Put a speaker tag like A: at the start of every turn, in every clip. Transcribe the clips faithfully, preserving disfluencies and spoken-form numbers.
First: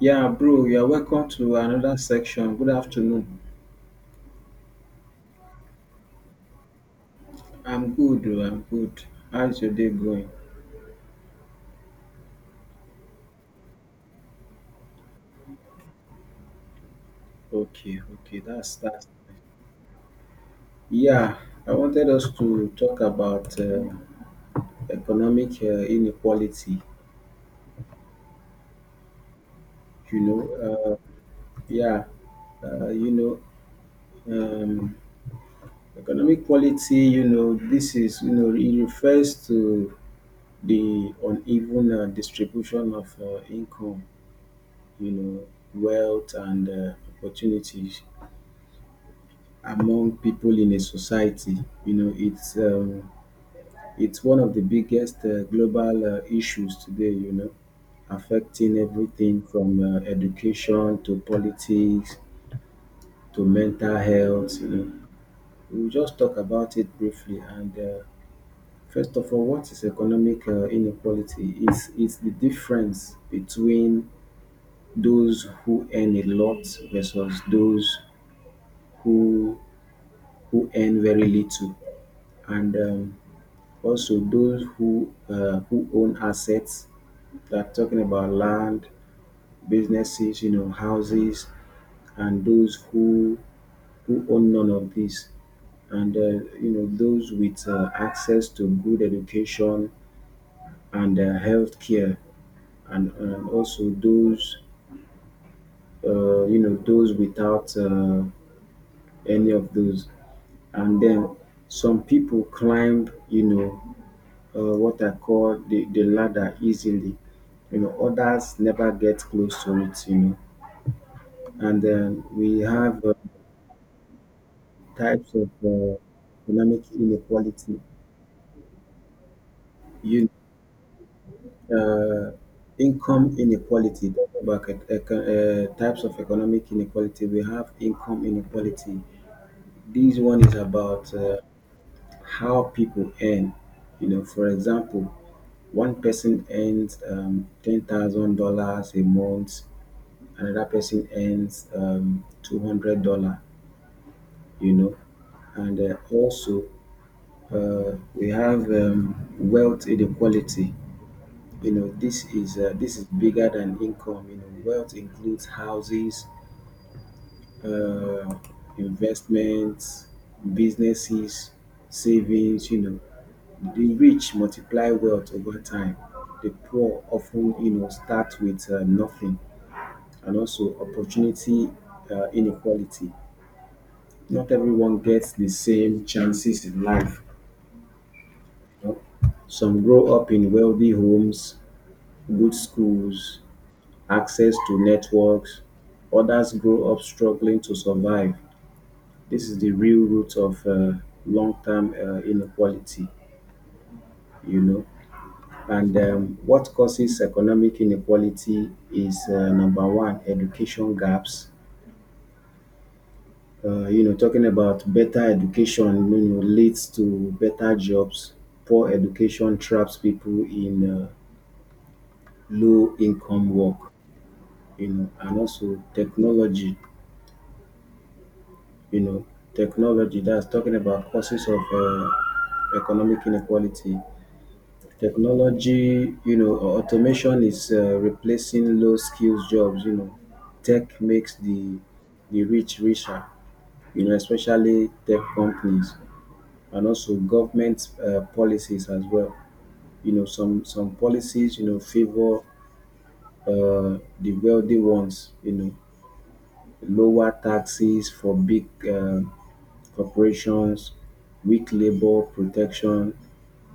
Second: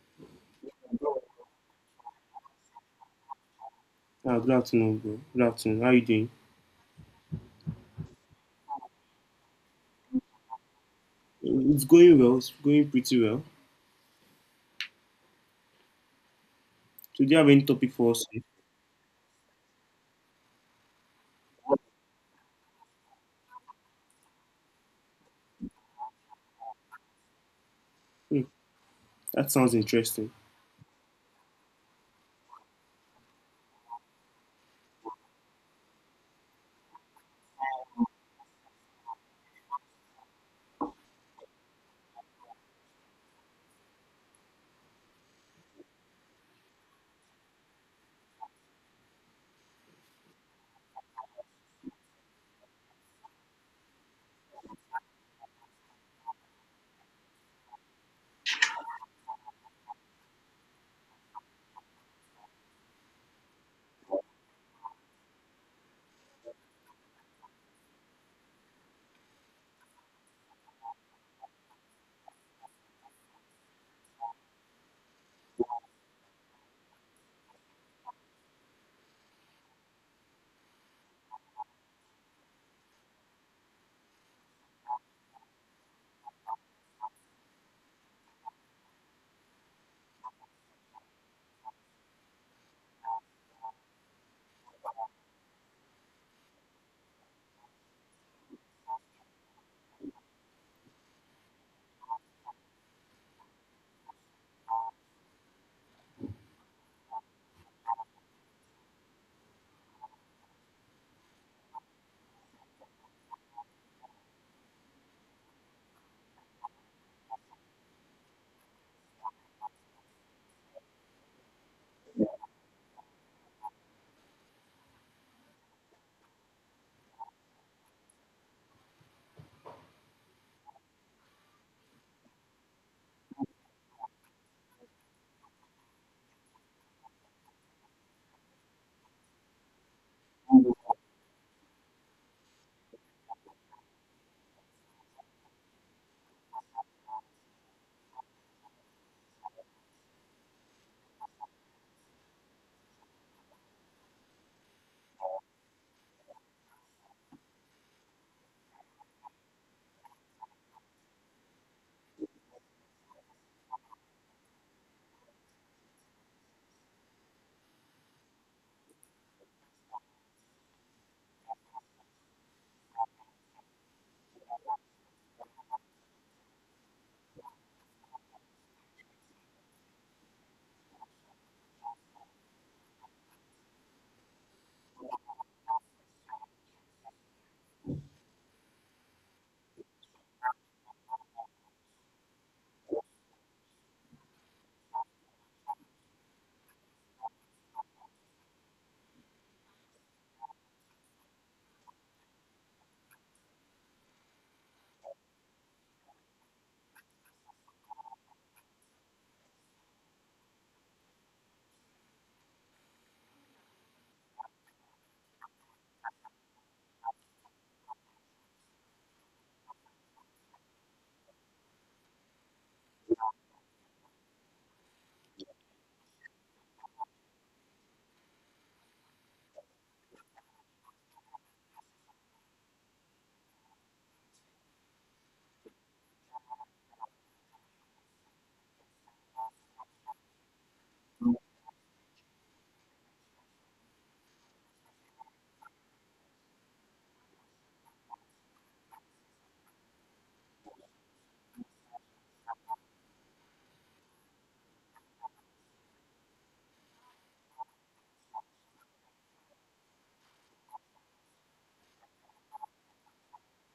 A: Yeah, bro, you're welcome to another section. Good afternoon.
B: Ah, good afternoon, bro. Good afternoon. How are you doing?
A: I'm good, oh, I'm good. How's your day going?
B: Uh, It's going well. It's going pretty well. So, do you have any topic
A: Okay,
B: for us?
A: okay, that's that. Yeah, I wanted us to talk about uh, economic uh, inequality.
B: Hmm, that sounds
A: You
B: interesting.
A: know, uh, yeah, uh, you know, um, Economic quality, You know, this is, you know it refers to the uneven uh, distribution of uh, income, You know, wealth and uh, opportunities among people in a society. You know, it's um, it's one of the biggest uh, global uh, issues today, You know, affecting everything from uh, education to politics to mental health. You know, we'll just talk about it briefly. And uh, First of all, what is economic uh, inequality? It's it's the difference between those who earn a lot versus those who who earn very little. And um, Also, those who uh, who own assets, that talking about land, businesses, you know, houses, and those who who own none of these, and uh, you know those with uh, access to good education and uh, health care, and, and also those, uh, you know those without uh, any of those, and then some people climb, you know uh, what I call the, the ladder, easily. You know, others never get close to it, you know. And then we have uh, types of uh, economic inequality. You, uh, income inequality, talking about ec- ec- uh, types of economic inequality, we have income inequality. This one is about uh, how people earn. You know, for example, one person earns um, ten thousand dollars a month, another person earns um, two hundred dollars. You know and uh, also, uh, we have um, wealth inequality. You know this is uh, this is bigger than income. You know wealth includes houses, uh, investments, businesses, savings. You know the rich multiply wealth over time, the poor often, you know start with uh, nothing, and also opportunity uh, inequality. Not everyone gets the same chances in life. you know. Some grow up in wealthy homes, good schools, access to networks. Others grow up struggling to survive. This is the real root of uh, long-term uh, inequality, you know. And um, What causes economic inequality is, uh, number one, education gaps, uh, you know, talking about better education. You know, leads to better jobs. Poor education traps people in uh, low income work, you know, and also technology, you know, technology, that's talking about causes of uh, economic inequality. Technology, you know, automation is uh, replacing low skills jobs, you know. Tech makes the the rich richer, you know, especially tech companies. And also government uh, policies as well. You know, some some policies, you know, favor uh, the wealthy ones. You know, lower taxes for big uh, corporations, weak labor protection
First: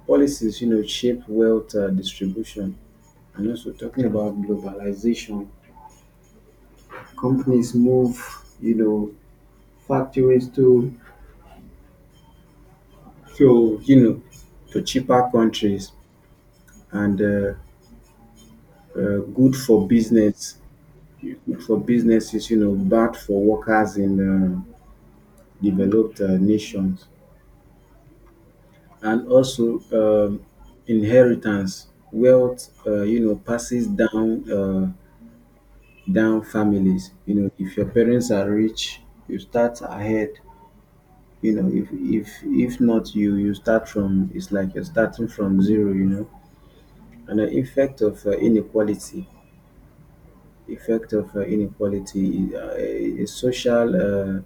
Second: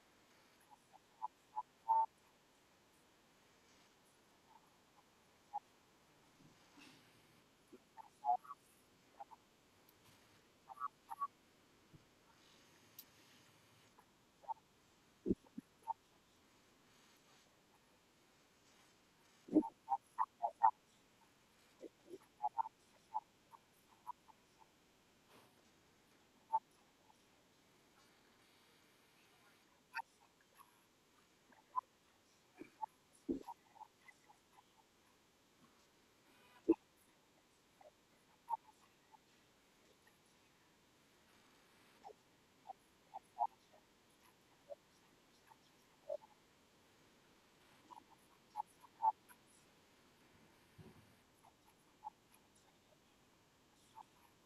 A: policies. You know, shape wealth uh, distribution, and also talking about globalization. Companies move, you know, factories to to you know to cheaper countries, and uh, uh, good for business good for businesses, you know, bad for workers in um, developed uh, nations, and also, um, inheritance, wealth, uh, you know, passes down uh, down families. You know, if your parents are rich, you start ahead. You know, if if if not, you you start from — it's like you're starting from zero, you know. And the effect of uh, inequality. Effect of uh, inequality, uh, a social uh,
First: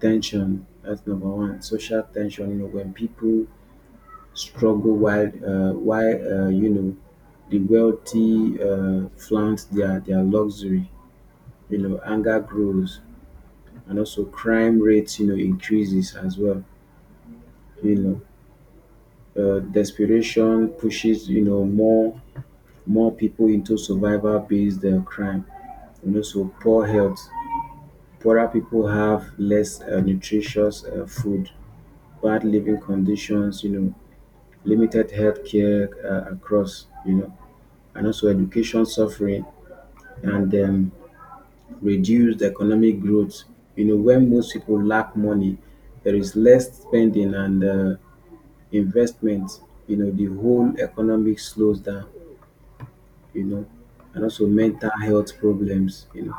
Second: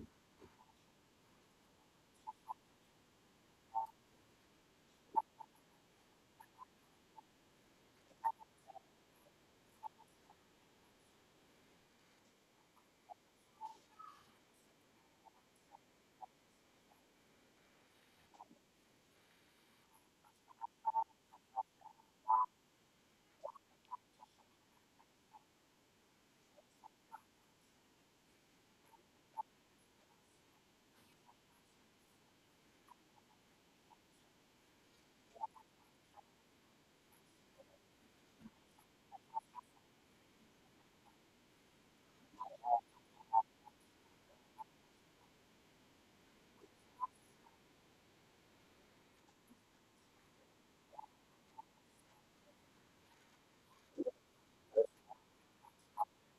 A: tension. That's number one. Social tension. You know, when people struggle while, uh, while uh, you know the wealthy uh, flaunt their their luxury. You know, anger grows, and also crime rates. You know, increases as well. You know, uh, desperation pushes, you know more more people into survival based uh, crime. And also poor health. Poorer people have less uh, nutritious uh, food, bad living conditions. You know, limited healthcare uh, across, you know, and also education suffering, and um, reduced economic growth. You know, when most people lack money, there is less spending and uh, investment. You know, the whole economic slows down, you know, and also mental health problems, you know.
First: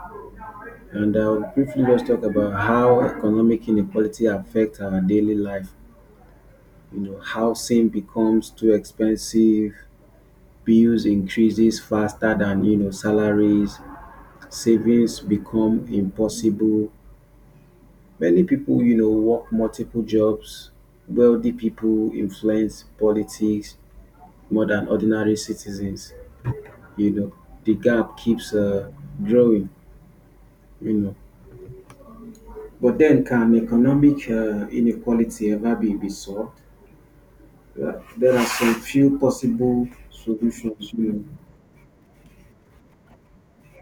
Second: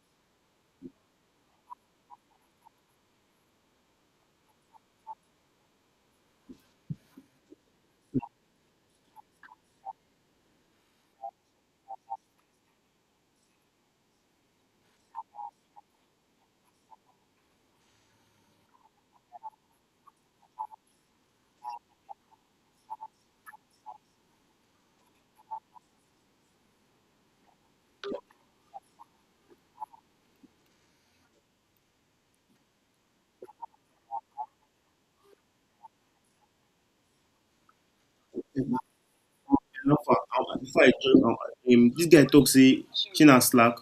A: And I'll briefly just talk about how economic inequality affects our daily life. You know, housing becomes too expensive, bills increases faster than, you know salaries, savings become impossible, many people, you know work multiple jobs, wealthy people influence politics more than ordinary citizens, you know. The gap keeps uh, growing, you know. But then, can economic uh, inequality ever be, be solved? Uh, there are some
B: Enough
A: few possible
B: uh, uh, before I
A: solutions, you know.
B: join, um, um, this guy talks say China slack.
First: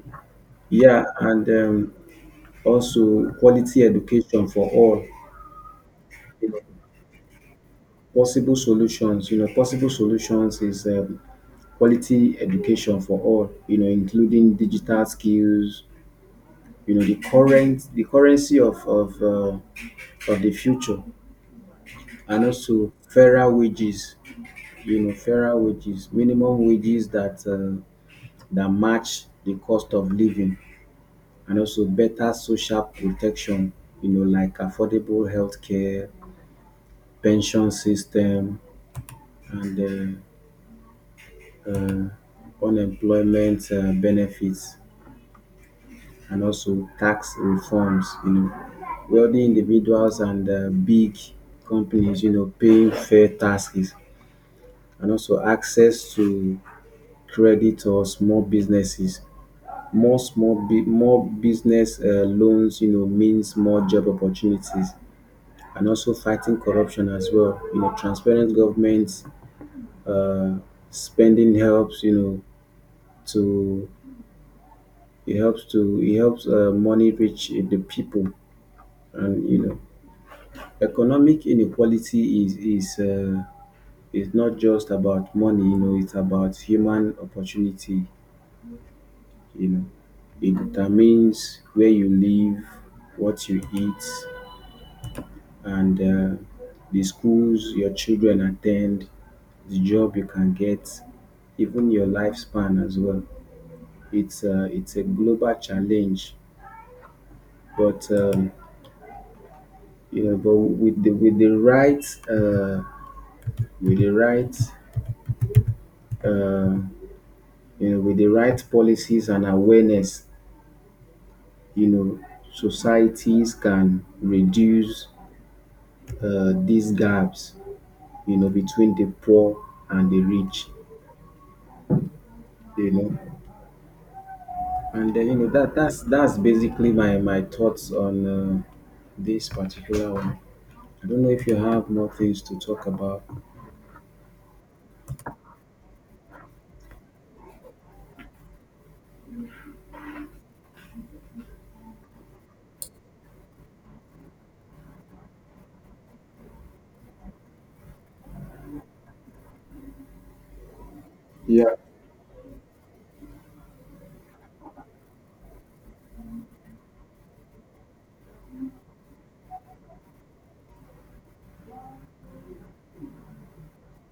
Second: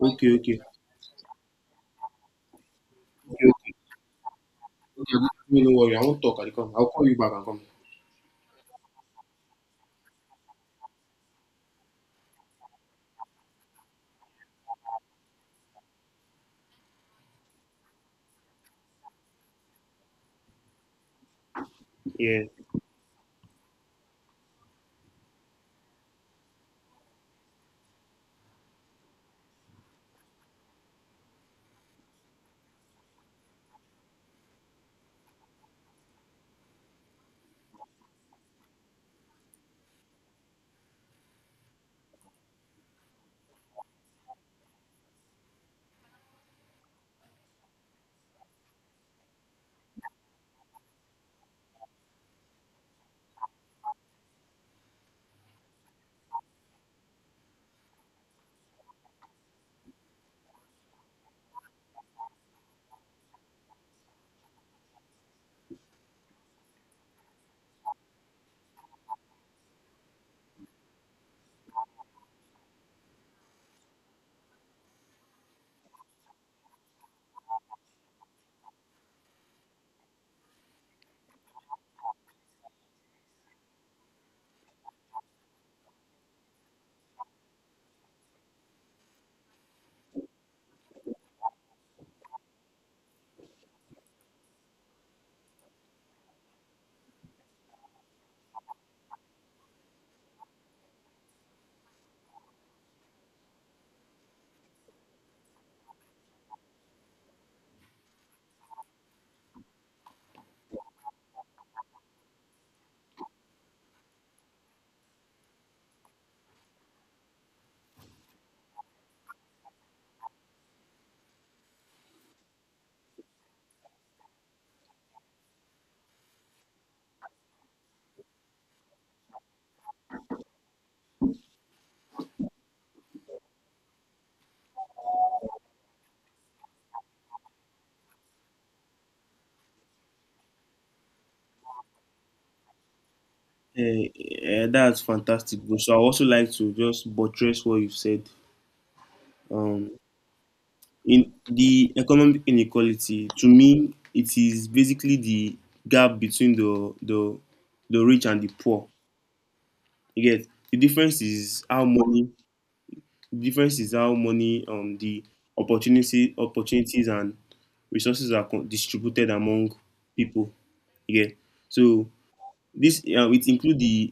B: Okay, okay, okay,
A: Yeah, and um, also
B: okay.
A: quality education for all.
B: Okay, no no worry. I won't talk. I'll come. I'll call you back and come.
A: Possible solutions, you know, possible solutions is, um, quality education for all, you know, including digital skills, you know, the current, the currency of of, uh, of the future, and
B: Yeah,
A: also fairer wages, you know, fairer wages, minimum wages that, uh, that match the cost of living, and also better social protection, you know, like affordable healthcare, pension system, and uh, uh, unemployment uh, benefits, and also tax reforms, you know. Wealthy individuals and uh, big companies, you know, paying fair taxes, and also access to credit or small businesses. More small, bu- more business uh, loans, you know, means more job opportunities, and also fighting corruption as well. You know, transparent governments, uh, spending helps, you know, to It helps to it helps uh, money reach the people, and you know, economic inequality is is uh, is not just about money. You know, it's about human opportunity. You know, it determines where you live, what you eat, and uh, the schools your children attend, the job you can get, even your lifespan as well. It's a, it's a global challenge, but um, you know, but with the with the right uh, with the right uh, you know with the right policies and awareness, you know, societies can reduce uh, these gaps, you know, between the poor and the rich, you know. And then, you know that that's that's basically my my thoughts on uh, this particular one. I don't know if you have more things to talk about.
B: uh, uh, that's fantastic, bro. So I also like to just buttress what you've said. Um, in the economic inequality, to me it is basically the gap between the the the rich and the poor, you get. The difference is
A: Yeah,
B: how money, the difference is how money, um the opportunity opportunities and resources are con- distributed among people, you get. So this um, it include the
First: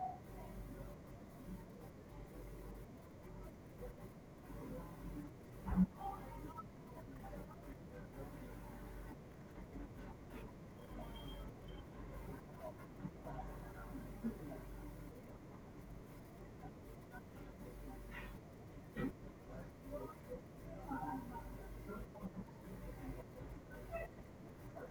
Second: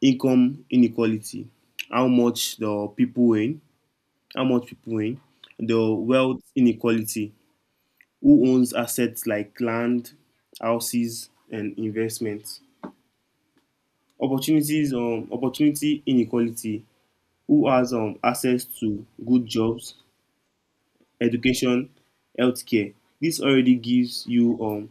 B: income inequality, how much the people earn, how much people earn, the wealth inequality, who owns assets like land, houses, and investments. Opportunities um, opportunity inequality, who has um, access to good jobs, education, healthcare. This already gives you um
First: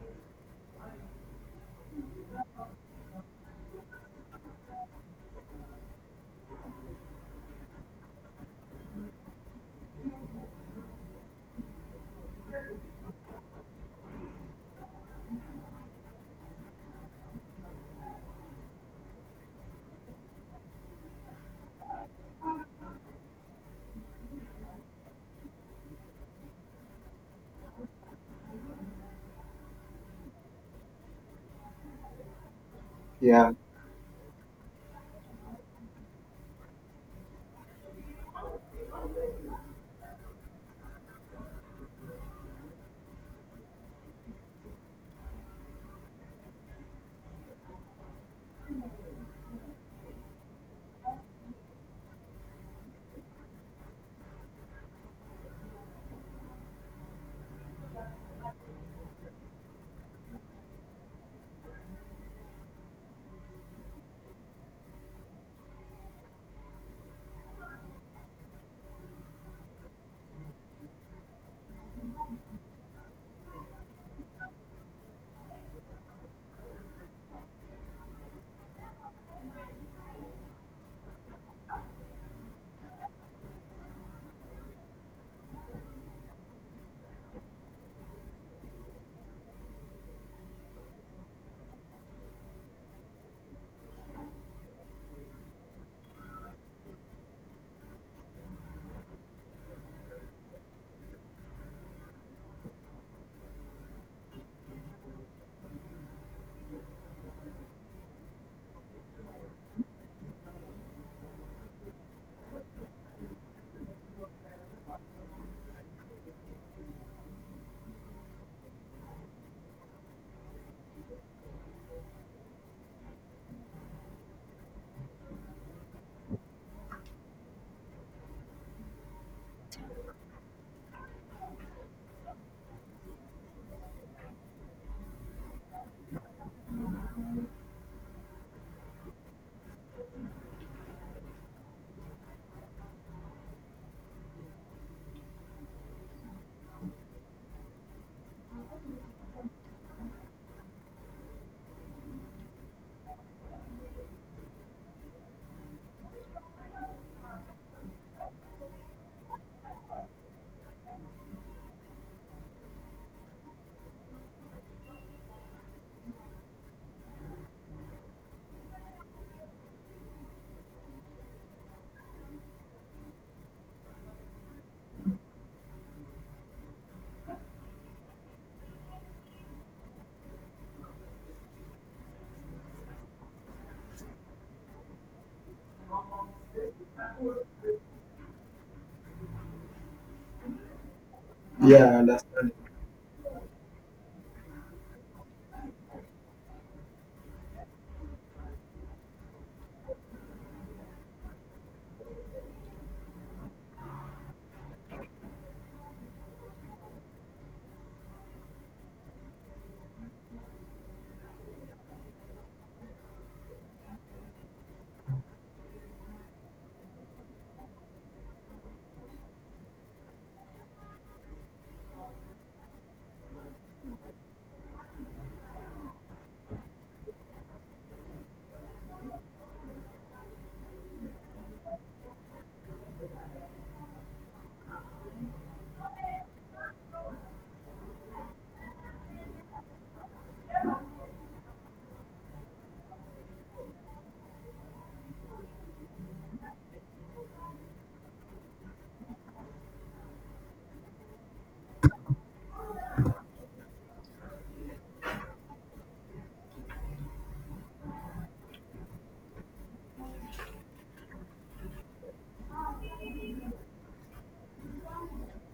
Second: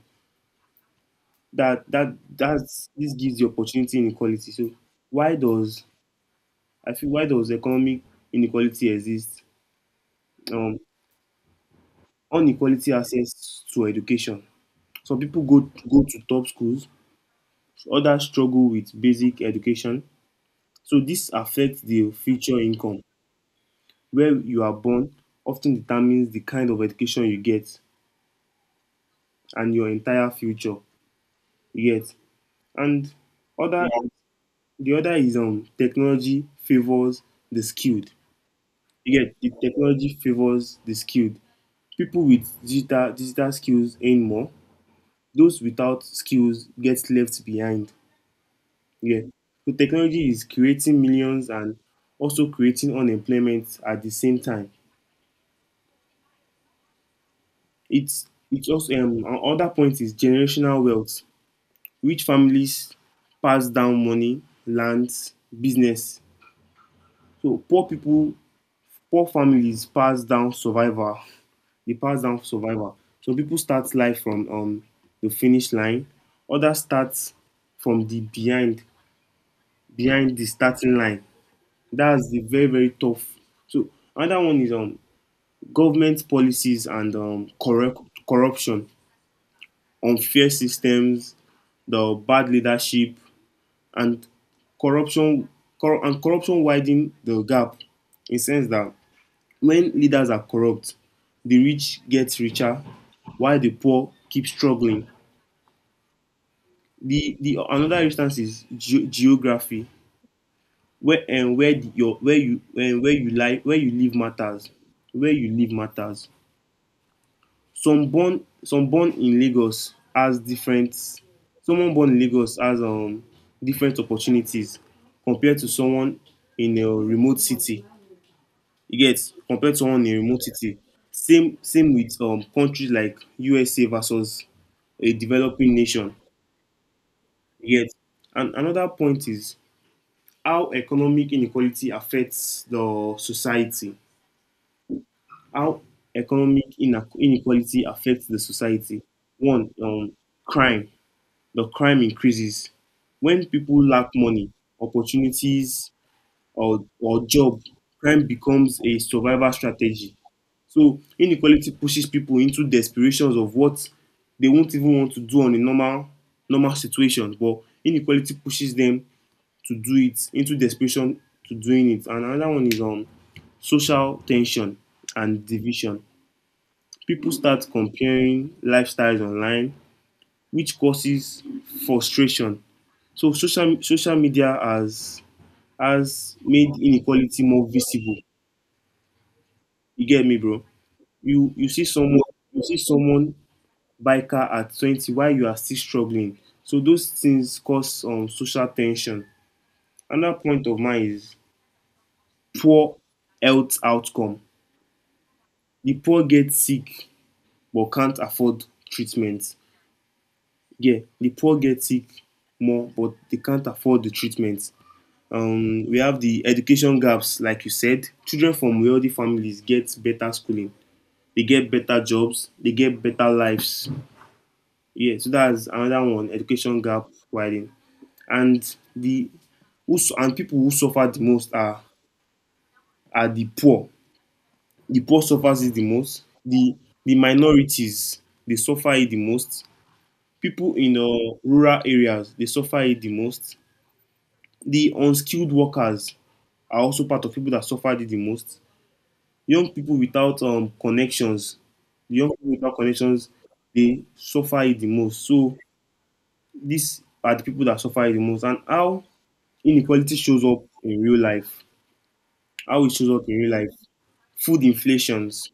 B: that that that's this gives the opportunity inequality. So why does I feel why does economic inequality exist? Um, Unequality access to education. Some people go go to top schools, others struggle with basic education. So this affects the future income. Where you are born often determines the kind of education you get and your entire future, you get. And other yeah, the other is um technology favors the skilled. You get, the technology favors the skilled. People with digital digital skills earn more. Those without skills get left behind. Yeah. So technology is creating millions and also creating unemployment at the same time. It's it's also, um, another point is generational wealth. Rich families pass down money, lands, business. So poor people, poor families pass down survival. They pass down survival. Some people start life from um the finish line. Others start from the behind behind the starting line. That's the very very tough. So another one is um government policies and um corrupt corruption, unfair systems, the bad leadership, and corruption cor- and corruption widen the gap, in sense that when leaders are corrupt, the rich get richer while the poor keep struggling. The the another instance is ge- geography, where and where the, your where you and where you live, where you live matters, where you live matters. Some born some born in Lagos has different, someone born in Lagos has um different opportunities compared to someone in a remote city. You get, compared to someone in a remote city. Same same with um countries like U S A versus a developing nation, you get. And another point is how economic inequality affects the society. How economic ine- inequality affects the society. One, um crime, the crime increases. When people lack money, opportunities, or, or job, crime becomes a survival strategy. So inequality pushes people into desperations of what they won't even want to do on a normal normal situation, but inequality pushes them to do it, into desperation to doing it. And another one is um social tension and division. People start comparing lifestyles online, which causes frustration. So social social media has has made inequality more visible. You get me, bro? You you
A: yeah,
B: see
A: I
B: someone,
A: understand.
B: you see someone buy car at twenty while you are still struggling. So those things cause um social tension. Another point of mine is poor health outcome. The poor get sick but can't afford treatment. Yeah, the poor get sick more but they can't afford the treatment. Um, we have the education gaps, like you said. Children from wealthy families get better schooling. They get better jobs. They get better lives. Yeah, so that's another one. Education gap widening, and the who su- and people who suffer the most are are the poor. The poor suffers it the most. The the minorities, they suffer it the most. People in uh, rural areas, they suffer it the most. The unskilled workers are also part of people that suffer it the most. young people without um connections young people without connections, they suffer it the most. So these are the people that suffer it the most. And how inequality shows up in real life, how it shows up in real life: food inflations,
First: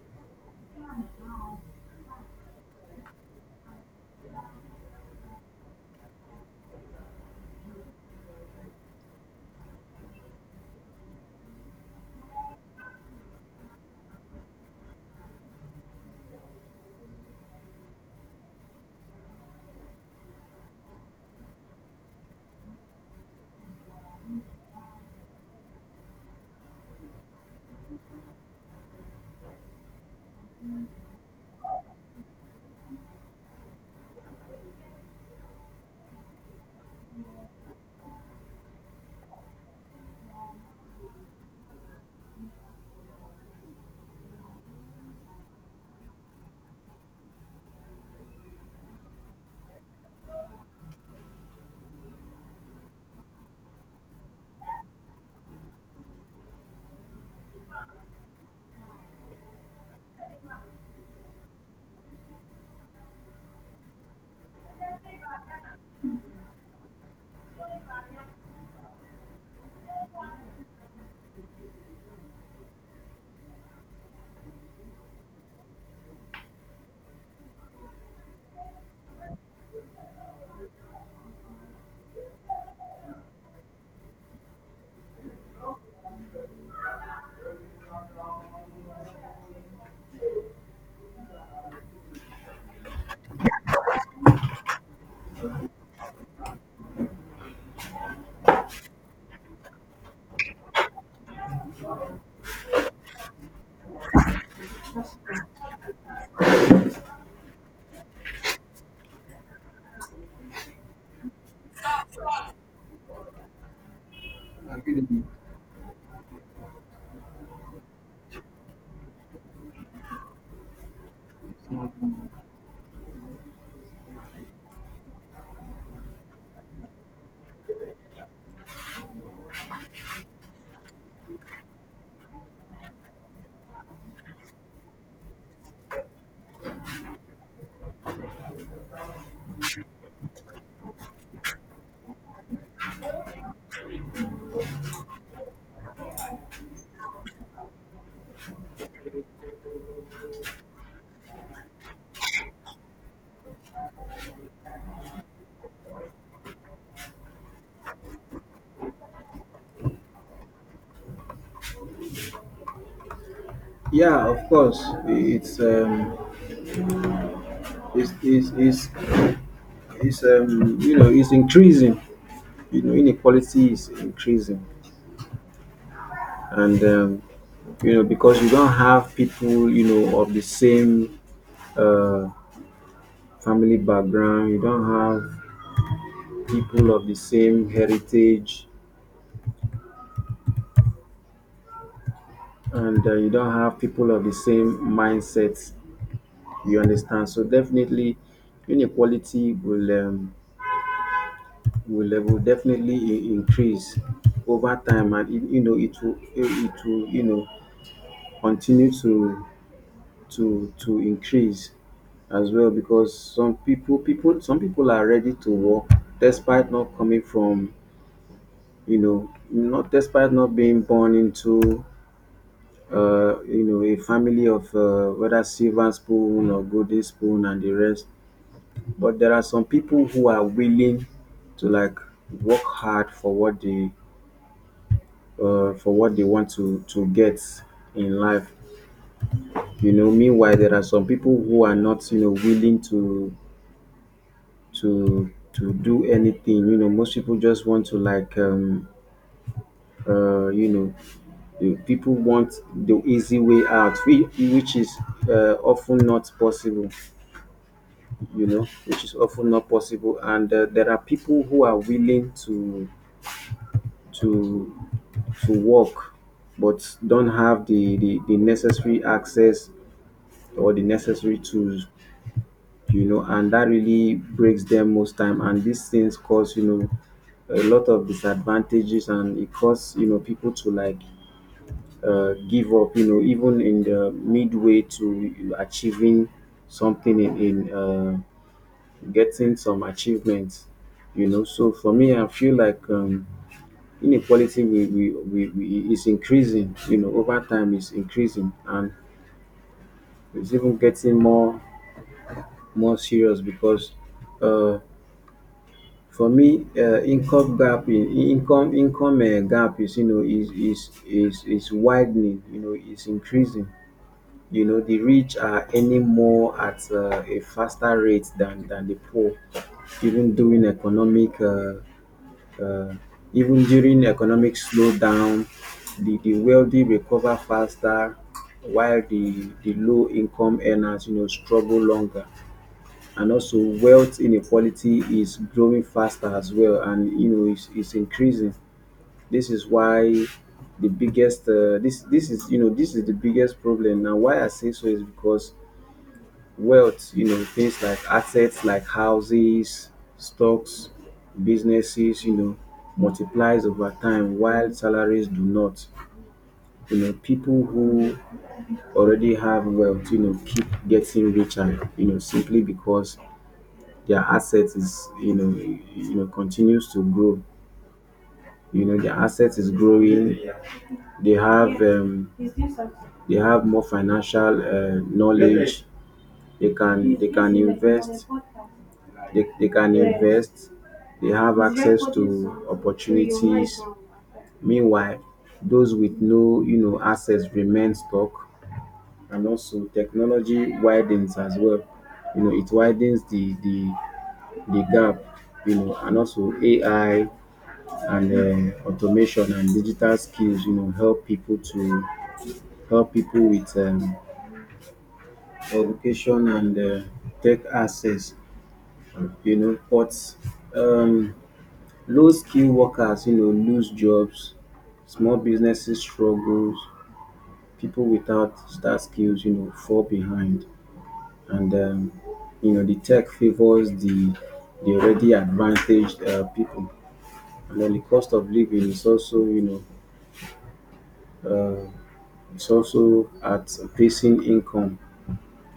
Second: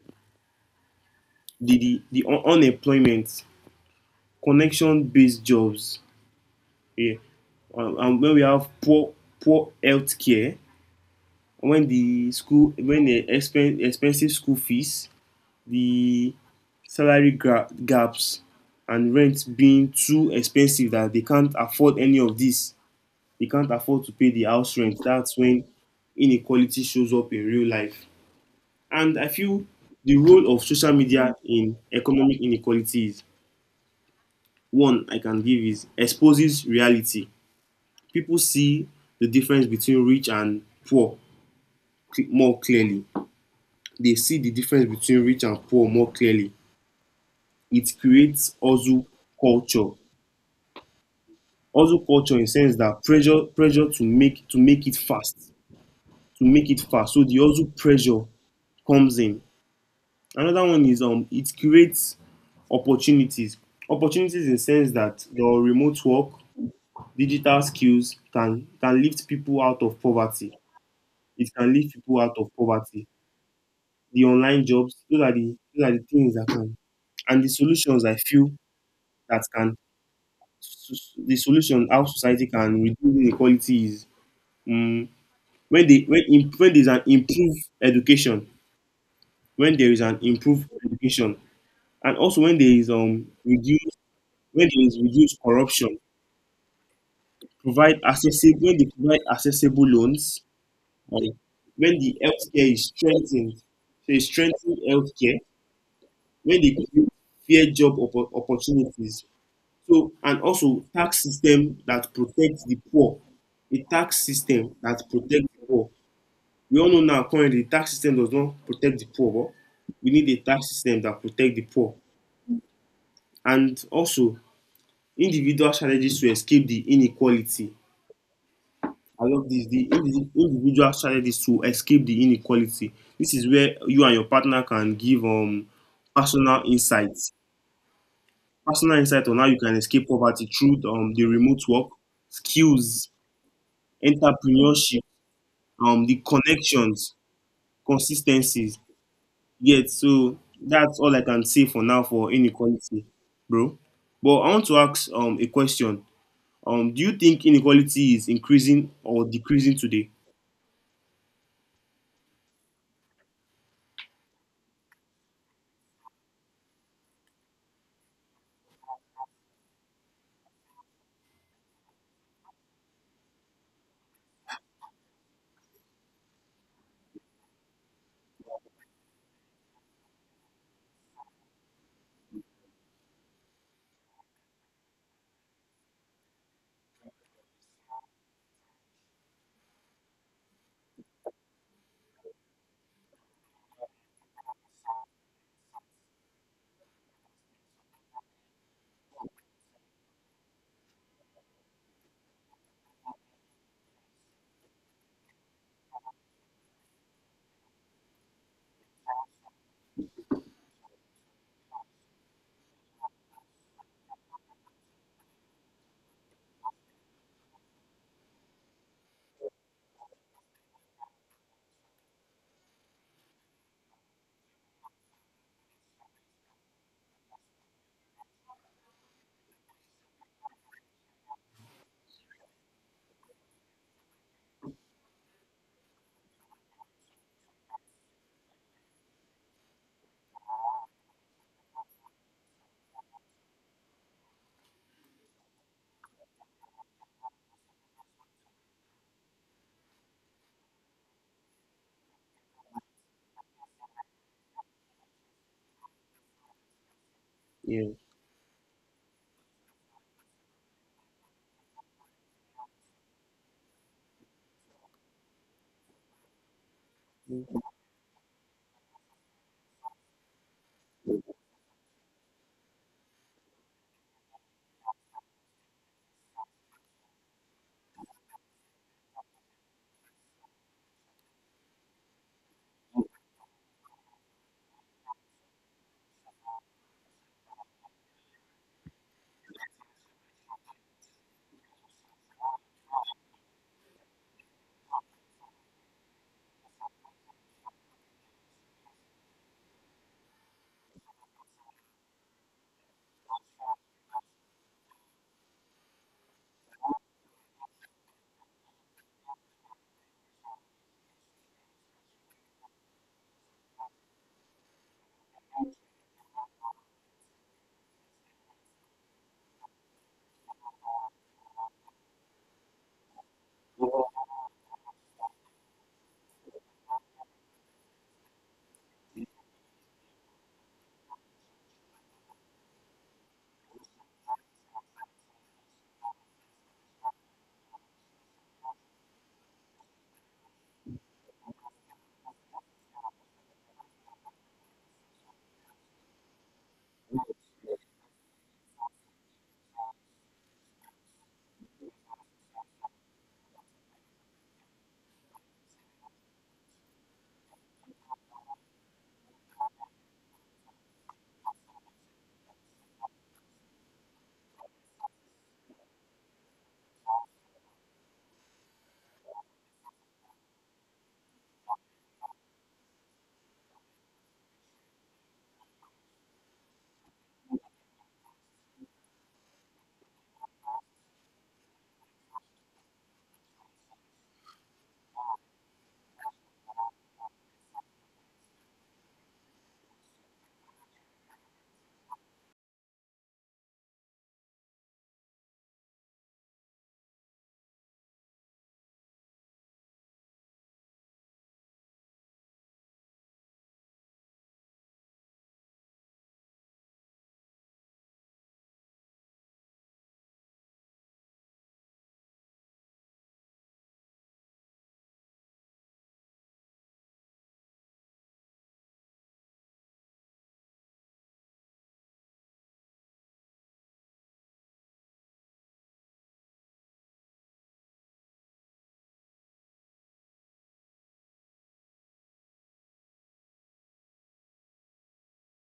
B: the the, the un- unemployment, connection based jobs, yeah. And, and when we have poor poor health care, when the school when the expen- expensive school fees, the salary gra- gaps, and rent being too expensive that they can't afford any of this, they can't afford to pay the house rent, that's when inequality shows up in real life. And I feel the role of social media in economic inequality is one I can give: is exposes reality, people see the difference between rich and poor cl- more clearly, they see the difference between rich and poor more clearly. It creates also culture, hustle culture, in sense that pressure pressure to make to make it fast, to make it fast. So the hustle pressure comes in. Another one is um it creates opportunities, opportunities in sense that your remote work, digital skills can can lift people out of poverty, it can lift people out of poverty, the online jobs, those are the those are the things that can. And the solutions I feel that can, the solution how society can reduce inequality is um, when they when im- when there is an improved education, when there is an improved education, and also when there is um reduced when there is reduced corruption, provide accessible when they provide accessible loans, um, when the healthcare is strengthened, so it's strengthened healthcare, when they create fair job oppo- opportunities, so and also tax system that protects the poor, a tax system that protects the poor. We all know now currently the tax system does not protect the poor, but we need a tax system that protect the poor. And also individual strategies to escape the inequality. I love this. The indi- individual strategies to escape the inequality. This is where you and your partner can give um personal insights. Personal insight on how you can escape poverty through um, the remote work, skills, entrepreneurship, um, the connections, consistencies. Yet, so that's all I can say for now for inequality, bro. But I want to ask um a question. Um, do you think inequality is increasing or decreasing today?
A: Yeah, of course. It's um, it's, it's, it's It's um, you know, it's increasing. You know, inequality is increasing, and um, you know, because you don't have people, you know, of the same uh, family background. You don't have people of the same heritage, and uh, you don't have people of the same mindset. You understand? So definitely, inequality will um, will, uh, will definitely i- increase over time, and it, you know, it will it will you know continue to to to increase as well, because some people people some people are ready to work, despite not coming from, you know, not despite not being born into uh you know a family of, uh, whether silver spoon or golden spoon and the rest. But there are some people who are willing to, like, work hard for what they, uh, for what they want to to get in life, you know. Meanwhile, there are some people who are not, you know, willing to to to do anything. You know, most people just want to, like, um uh you know, the people want the easy way out, whi- which is, uh, often not possible.
B: Yeah.
A: You know, which is often not possible, and uh, there are people who are willing to to to work but don't have the, the, the necessary access or the necessary tools, you know, and that really breaks them most time, and these things cause, you know, a lot of disadvantages, and it caused, you know, people to, like, uh, give up, you know, even in the midway to achieving something in, in uh, getting some achievements, you know. So for me, I feel like, um, inequality, we, we, we, we is increasing, you know, over time, is increasing, and it's even getting more more serious because, uh, for me, uh, income gap, in- income income uh, gap is, you know, is is is is widening. You know, is increasing. You know, the rich are earning more at uh, a faster rate than than the poor, even during economic, uh, uh, even during economic slowdown. The the wealthy recover faster, while the the low income earners, you know, struggle longer, and also wealth inequality is growing faster as well, and you know, it's, it's increasing. This is why the biggest, uh, this this is, you know, this is the biggest problem now. Why I say so is because wealth, you know, things like assets, like houses, stocks, businesses, you know, multiplies over time while salaries do not. You know, people who already have wealth, you know, keep getting richer, you know, simply because their asset is, you know you know continues to grow. You know, their asset is growing. They have, um, they have more financial uh, knowledge. They can they can invest. They, they can invest. They have access to opportunities. Meanwhile, those with no, you know, assets remain stuck, and also technology widens as well. You know, it widens the the the gap. You know and also A I and um, automation and digital skills you know help people to help people with um, education and uh, tech access you know but um, low skill workers you know lose jobs, small businesses struggles, people without star skills you know fall behind, and um, you know the tech favors the the already advantaged uh, people. And then the cost of living is also, you know uh, it's also at facing income.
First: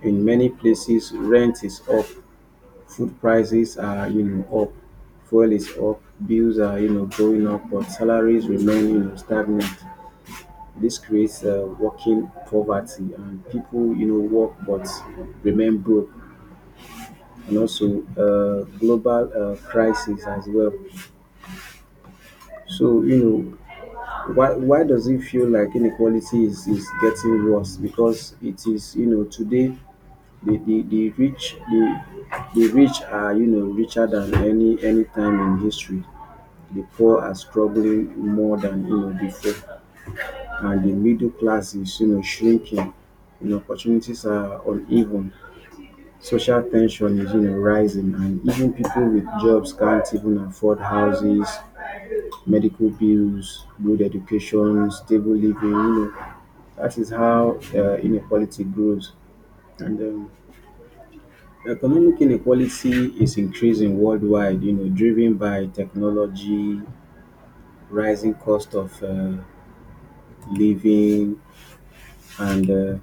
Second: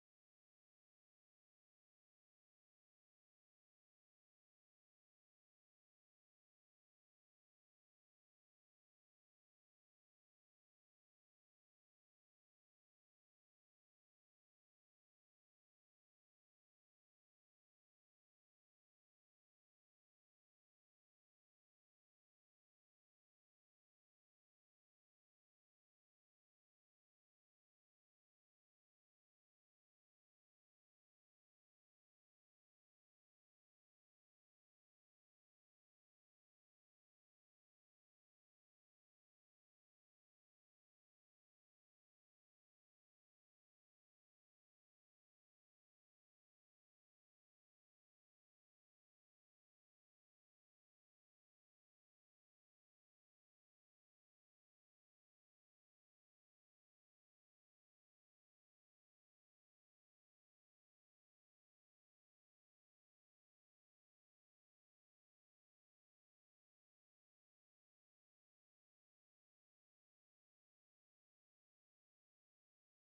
A: In many places, rent is up, food prices are you know up, fuel is up, bills are you know going up, but salaries remain you know stagnant. This creates uh, working poverty, and people you know work but remain broke, and also uh, global uh, crisis as well. So, you know why why does it feel like inequality is is getting worse? Because it is, you know today, the the the rich, the the rich are you know richer than any any time in history. The poor are struggling more than you know before, and the middle class is you know shrinking. You know, opportunities are uneven. Social tension is you know rising, and even people with jobs can't even afford houses, medical bills, good education, stable living. You know, that is how uh, inequality grows. And um, Economic inequality is increasing worldwide, you know, driven by technology, rising cost of uh, living, and uh,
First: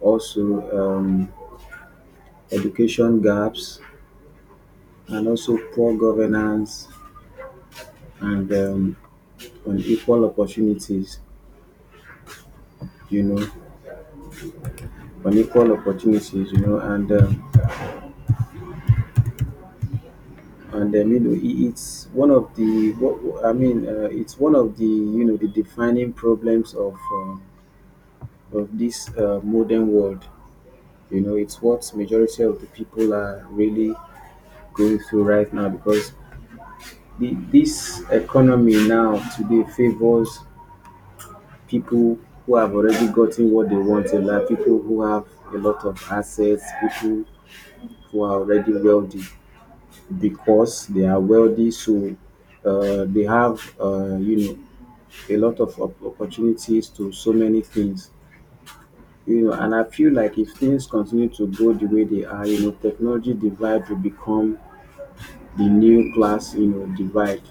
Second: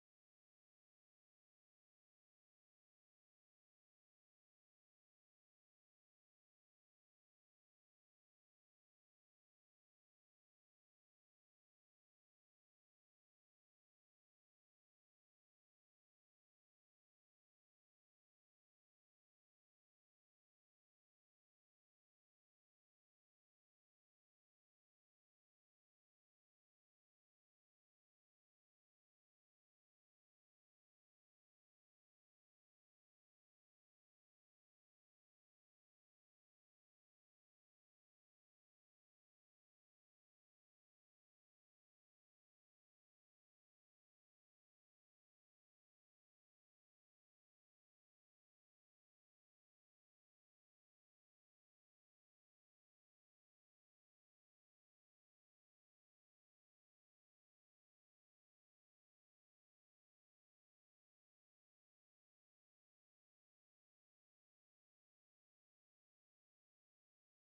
A: also um, education gaps, and also poor governance and um, unequal opportunities. You know, Unequal opportunities. You know, and um, and um, you know, it- it's one of the, what I mean, Uh, it's one of the you know the defining problems of uh, of this uh, modern world. You know, it's what majority of the people are really going through right now because the, this economy now today favors people who have already gotten what they want in life, people who have a lot of assets, people who are already wealthy because they are wealthy, so uh, they have uh, you know a lot of op- opportunities to so many things you know and I feel like if things continue to go the way they are, you know technology divide will become the new class you know divide.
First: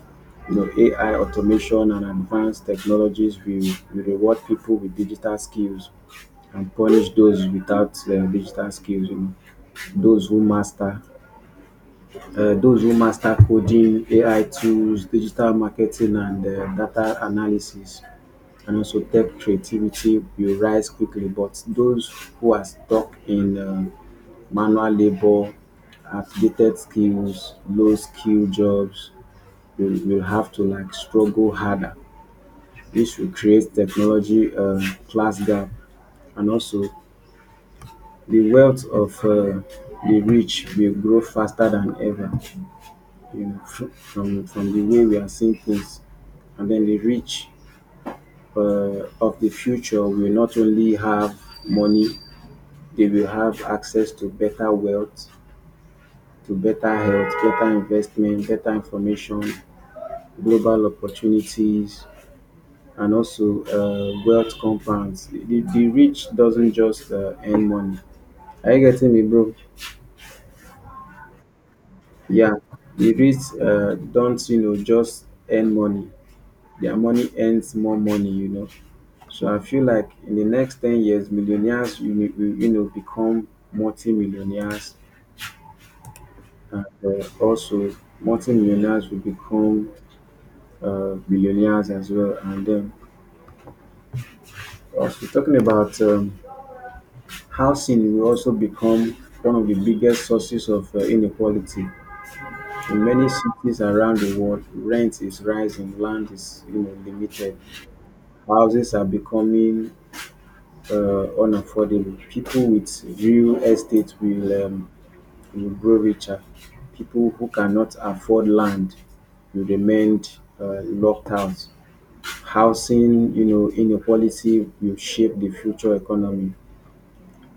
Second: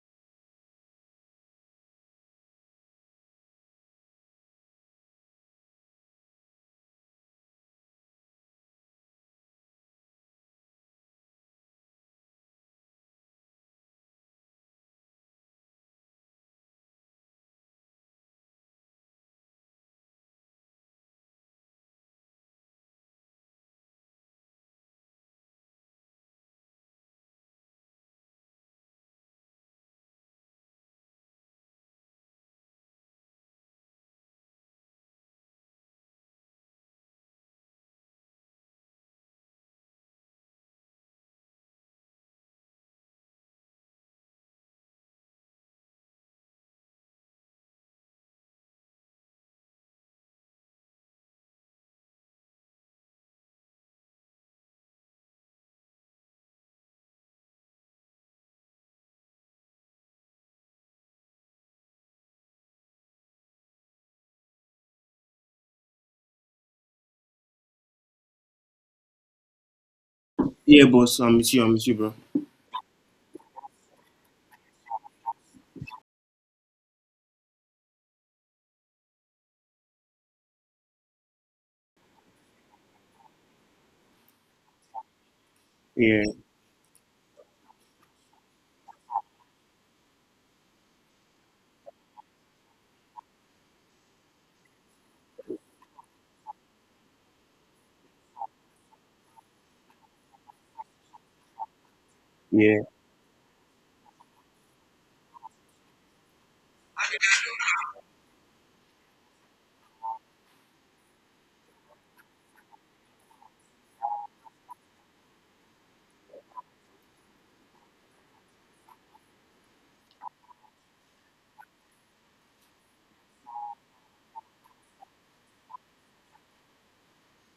A: you know AI automation and advanced technologies will, will reward people with digital skills and punish those without uh, digital skills. You know those who master uh, those who master coding, AI tools, digital marketing, and uh, data analysis, and also tech creativity will rise quickly, but those who are stuck in uh, manual labor, outdated skills, low skill jobs, we will have to like struggle harder. This will create technology uh, class gap, and also the wealth of uh, the rich will grow faster than ever. You know, fr- from from the way we are seeing things, and then the rich, uh, of the future, will not only have money. They will have access to better wealth, to better health, better investment, better information, global opportunities, and also uh, wealth compounds. The, the rich doesn't just uh, earn money. Are you getting me, bro?
B: Yeah, boss. I'm with you. I'm with you, bro.
A: Yeah, the rich uh, don't, you know, just earn money. Their money earns more money, you know. So I feel like in the next ten years, millionaires, you know, will, you know, become multi-millionaires,
B: Yeah,
A: and uh, also multi-millionaires will become uh, millionaires as well. And then also talking about um, housing will also become one of the biggest sources of uh, inequality.
B: yeah,
A: In many cities around the world, rent is rising, land is you know, limited, houses are becoming uh, unaffordable. People with real estate will, um, will grow richer. People who cannot afford land will remain uh, locked out. Housing, you know, inequality will shape the future economy.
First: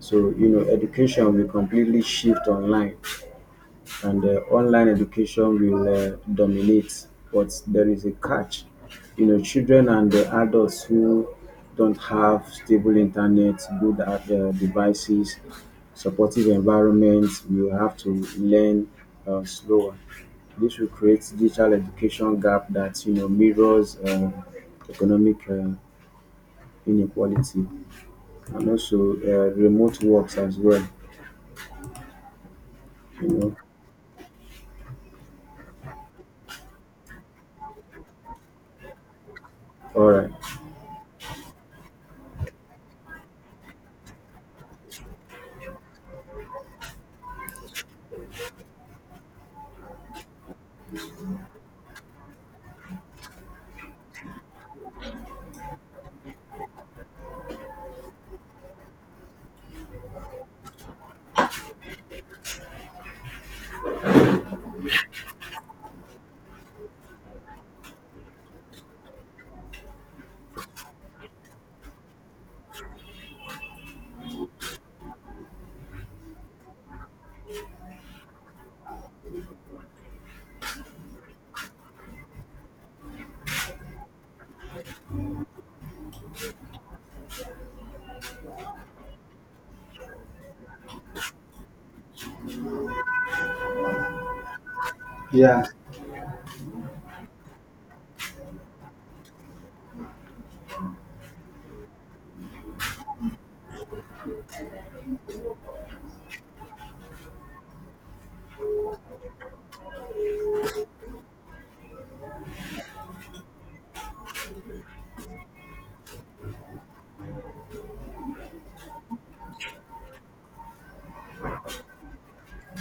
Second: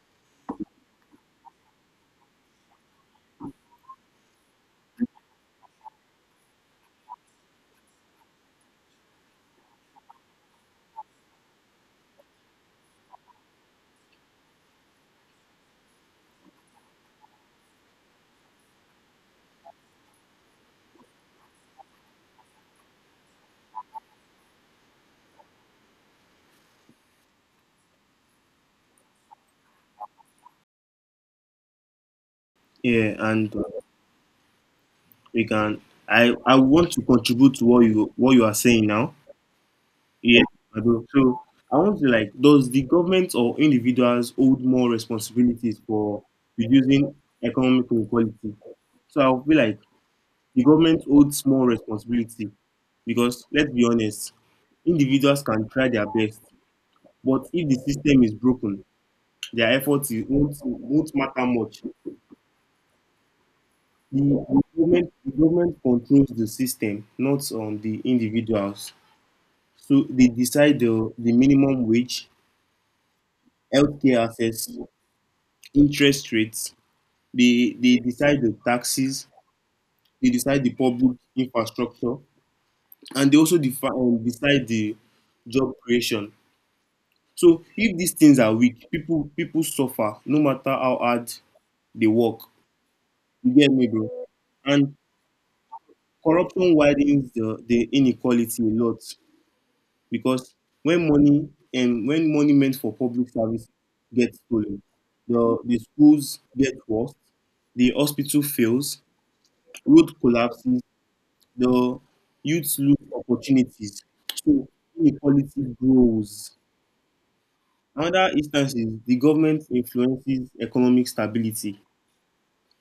A: So, you know, education will completely shift online, and uh, online education will uh, dominate. But there is a catch. You know, children and uh, adults who don't have stable internet, good at uh, devices, supportive environments will have to learn uh, slower. This will create digital education gap that you know mirrors uh, economic uh, inequality, and also uh, remote works as well.
B: yeah.
A: You
B: And
A: know,
B: uh, we can. I I want to contribute to what you what you are saying now.
A: all right.
B: Yeah, I do. So I want to like, does the government or individuals hold more responsibilities for reducing economic inequality? So I feel like the government holds more responsibility, because let's be honest, individuals can try their best, but if the system is broken, their efforts is- won't, won't matter much. The, the, government, the government controls the system, not um, the individuals. So they decide the, the minimum wage, healthcare access, interest rates, they, they decide the taxes, they decide the public infrastructure, and they also defi- um, decide the job creation. So if these things are weak, people people suffer no matter how hard they work. You get me, bro? And
A: Yeah.
B: corruption widens the, the inequality a lot, because when money and when money meant for public service gets stolen, the the schools get worse, the hospital fails, road collapses, the youth lose opportunities. So inequality grows. Another instance is the government influences economic stability.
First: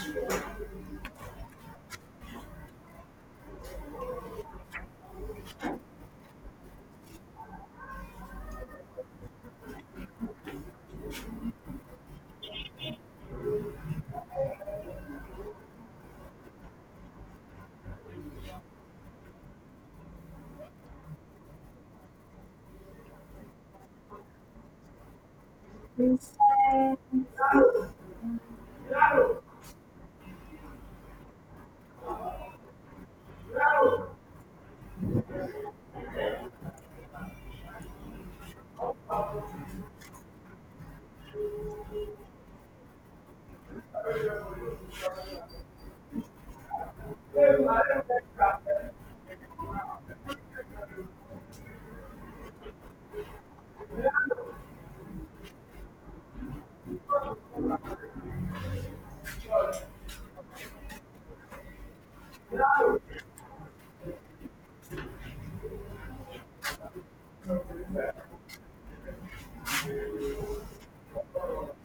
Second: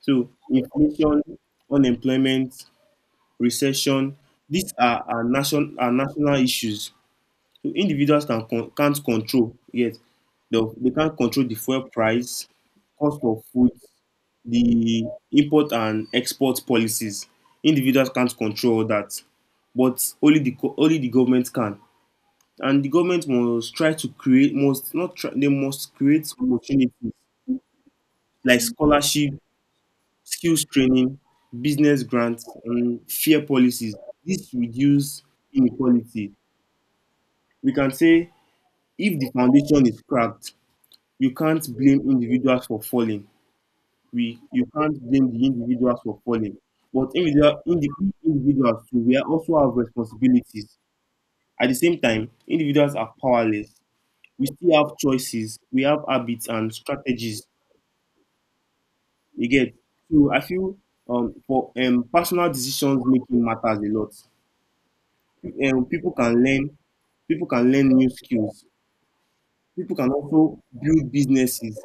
B: So inflation, unemployment, recession, these are, are, nation, are national issues. So individuals can, con- can't control yet. They, they can't control the fuel price, cost of food, the import and export policies. Individuals can't control all that, but only the co- only the government can. And the government must try to create must not try, they must create opportunities like scholarship, skills training, business grants, and fair policies. This reduce inequality. We can say if the foundation is cracked, you can't blame individuals for falling. We You can't blame the individuals for falling. But individual, indi- individuals too, we also have responsibilities. At the same time, individuals are powerless. We still have choices. We have habits and strategies. You get, so I feel um for um personal decisions making matters a lot. Um, people can learn, people can learn new skills. People can also build businesses.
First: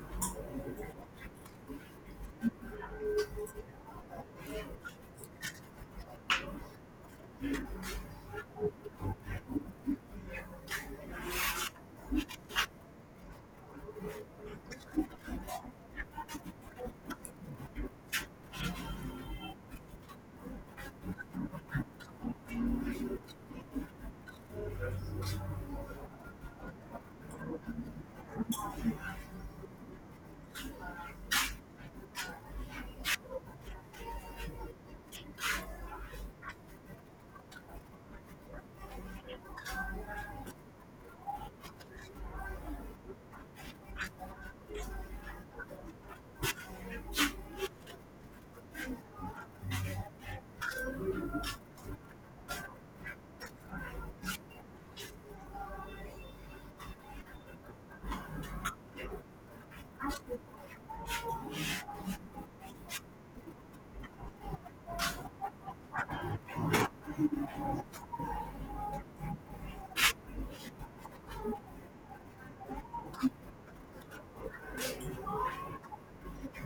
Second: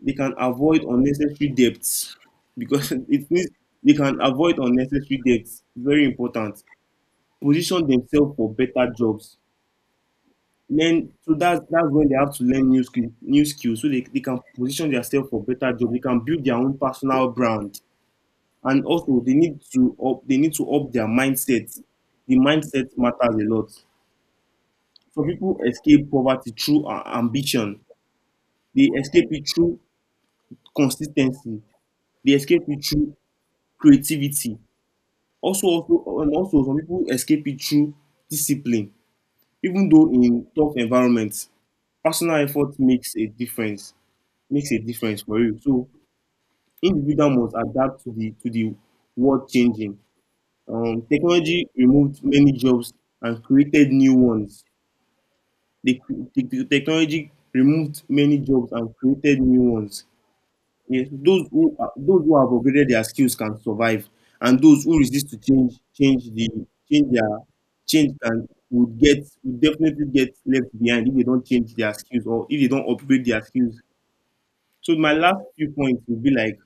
B: They can avoid unnecessary debts, because it means they can avoid unnecessary debts. Very important. Position themselves for better jobs. Learn, so that's that's when they have to learn new skills, new skills, so they, they can position themselves for better jobs. They can build their own personal brand. And also they need to up they need to up their mindset, the mindset matters a lot. So people escape poverty through uh, ambition, they escape it through consistency, they escape it through creativity, also also and also some people escape it through discipline. Even though in tough environments, personal effort makes a difference, makes a difference for you. So individual must adapt to the to the world changing. Um, technology removed many jobs and created new ones. The, cre- the, the technology removed many jobs and created new ones. Yes, those who are, those who have upgraded their skills can survive, and those who resist to change, change the change their change can would, get would definitely get left behind if they don't change their skills or if they don't upgrade their skills. So my last few points would be like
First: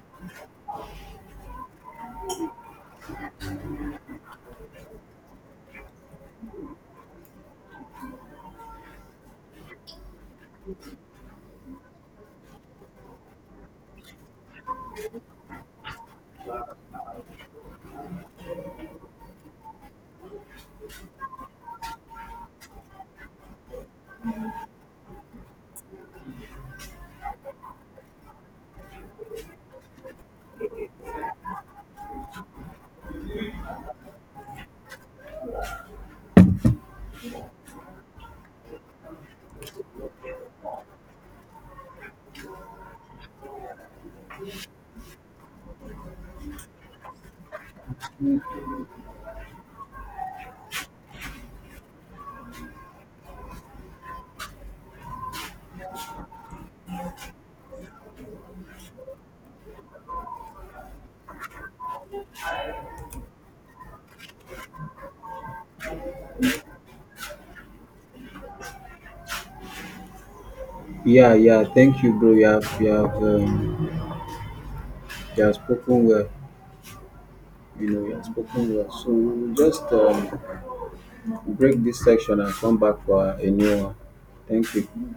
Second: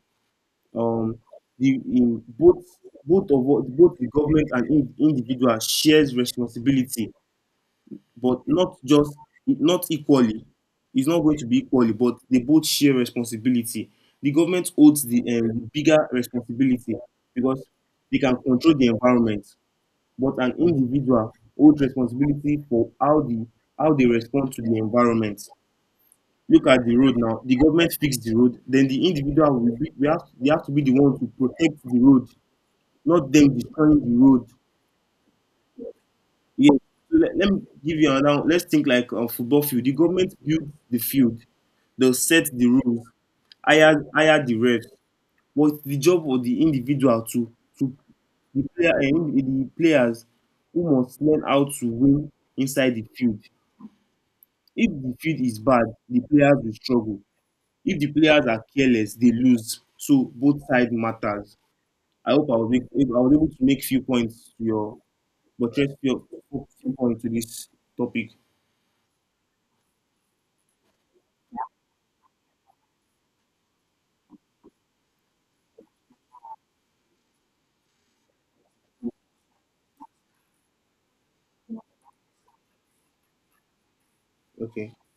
B: um the in both, both of us- both the government and in, individual shares responsibility, but not just, not equally, it's not going to be equally, but they both share responsibility. The government holds the um, bigger responsibility because they can control the environment, but an individual holds responsibility for how the how they respond to the environment. Look at the road, now the government fix the road, then the individual will be we have they have to be the one to protect the road, not them destroying the road. Yes. So let, let me give you another one. Let's think like a football field. The government builds the field. They'll set the rules, hire hire the refs. But it's the job of the individual to to the player and the players who must learn how to win inside the field. If the field is bad, the players will struggle. If the players are careless, they lose. So both sides matters. I hope I was, make, I was able to make few points to your, but yes, you're focusing on to this topic.
A: Yeah, yeah. Thank you, bro. You have, you have, um, you have spoken well. You know, you have spoken well. So we'll just um, break this section and come back for a new one. Thank
B: Okay.
A: you.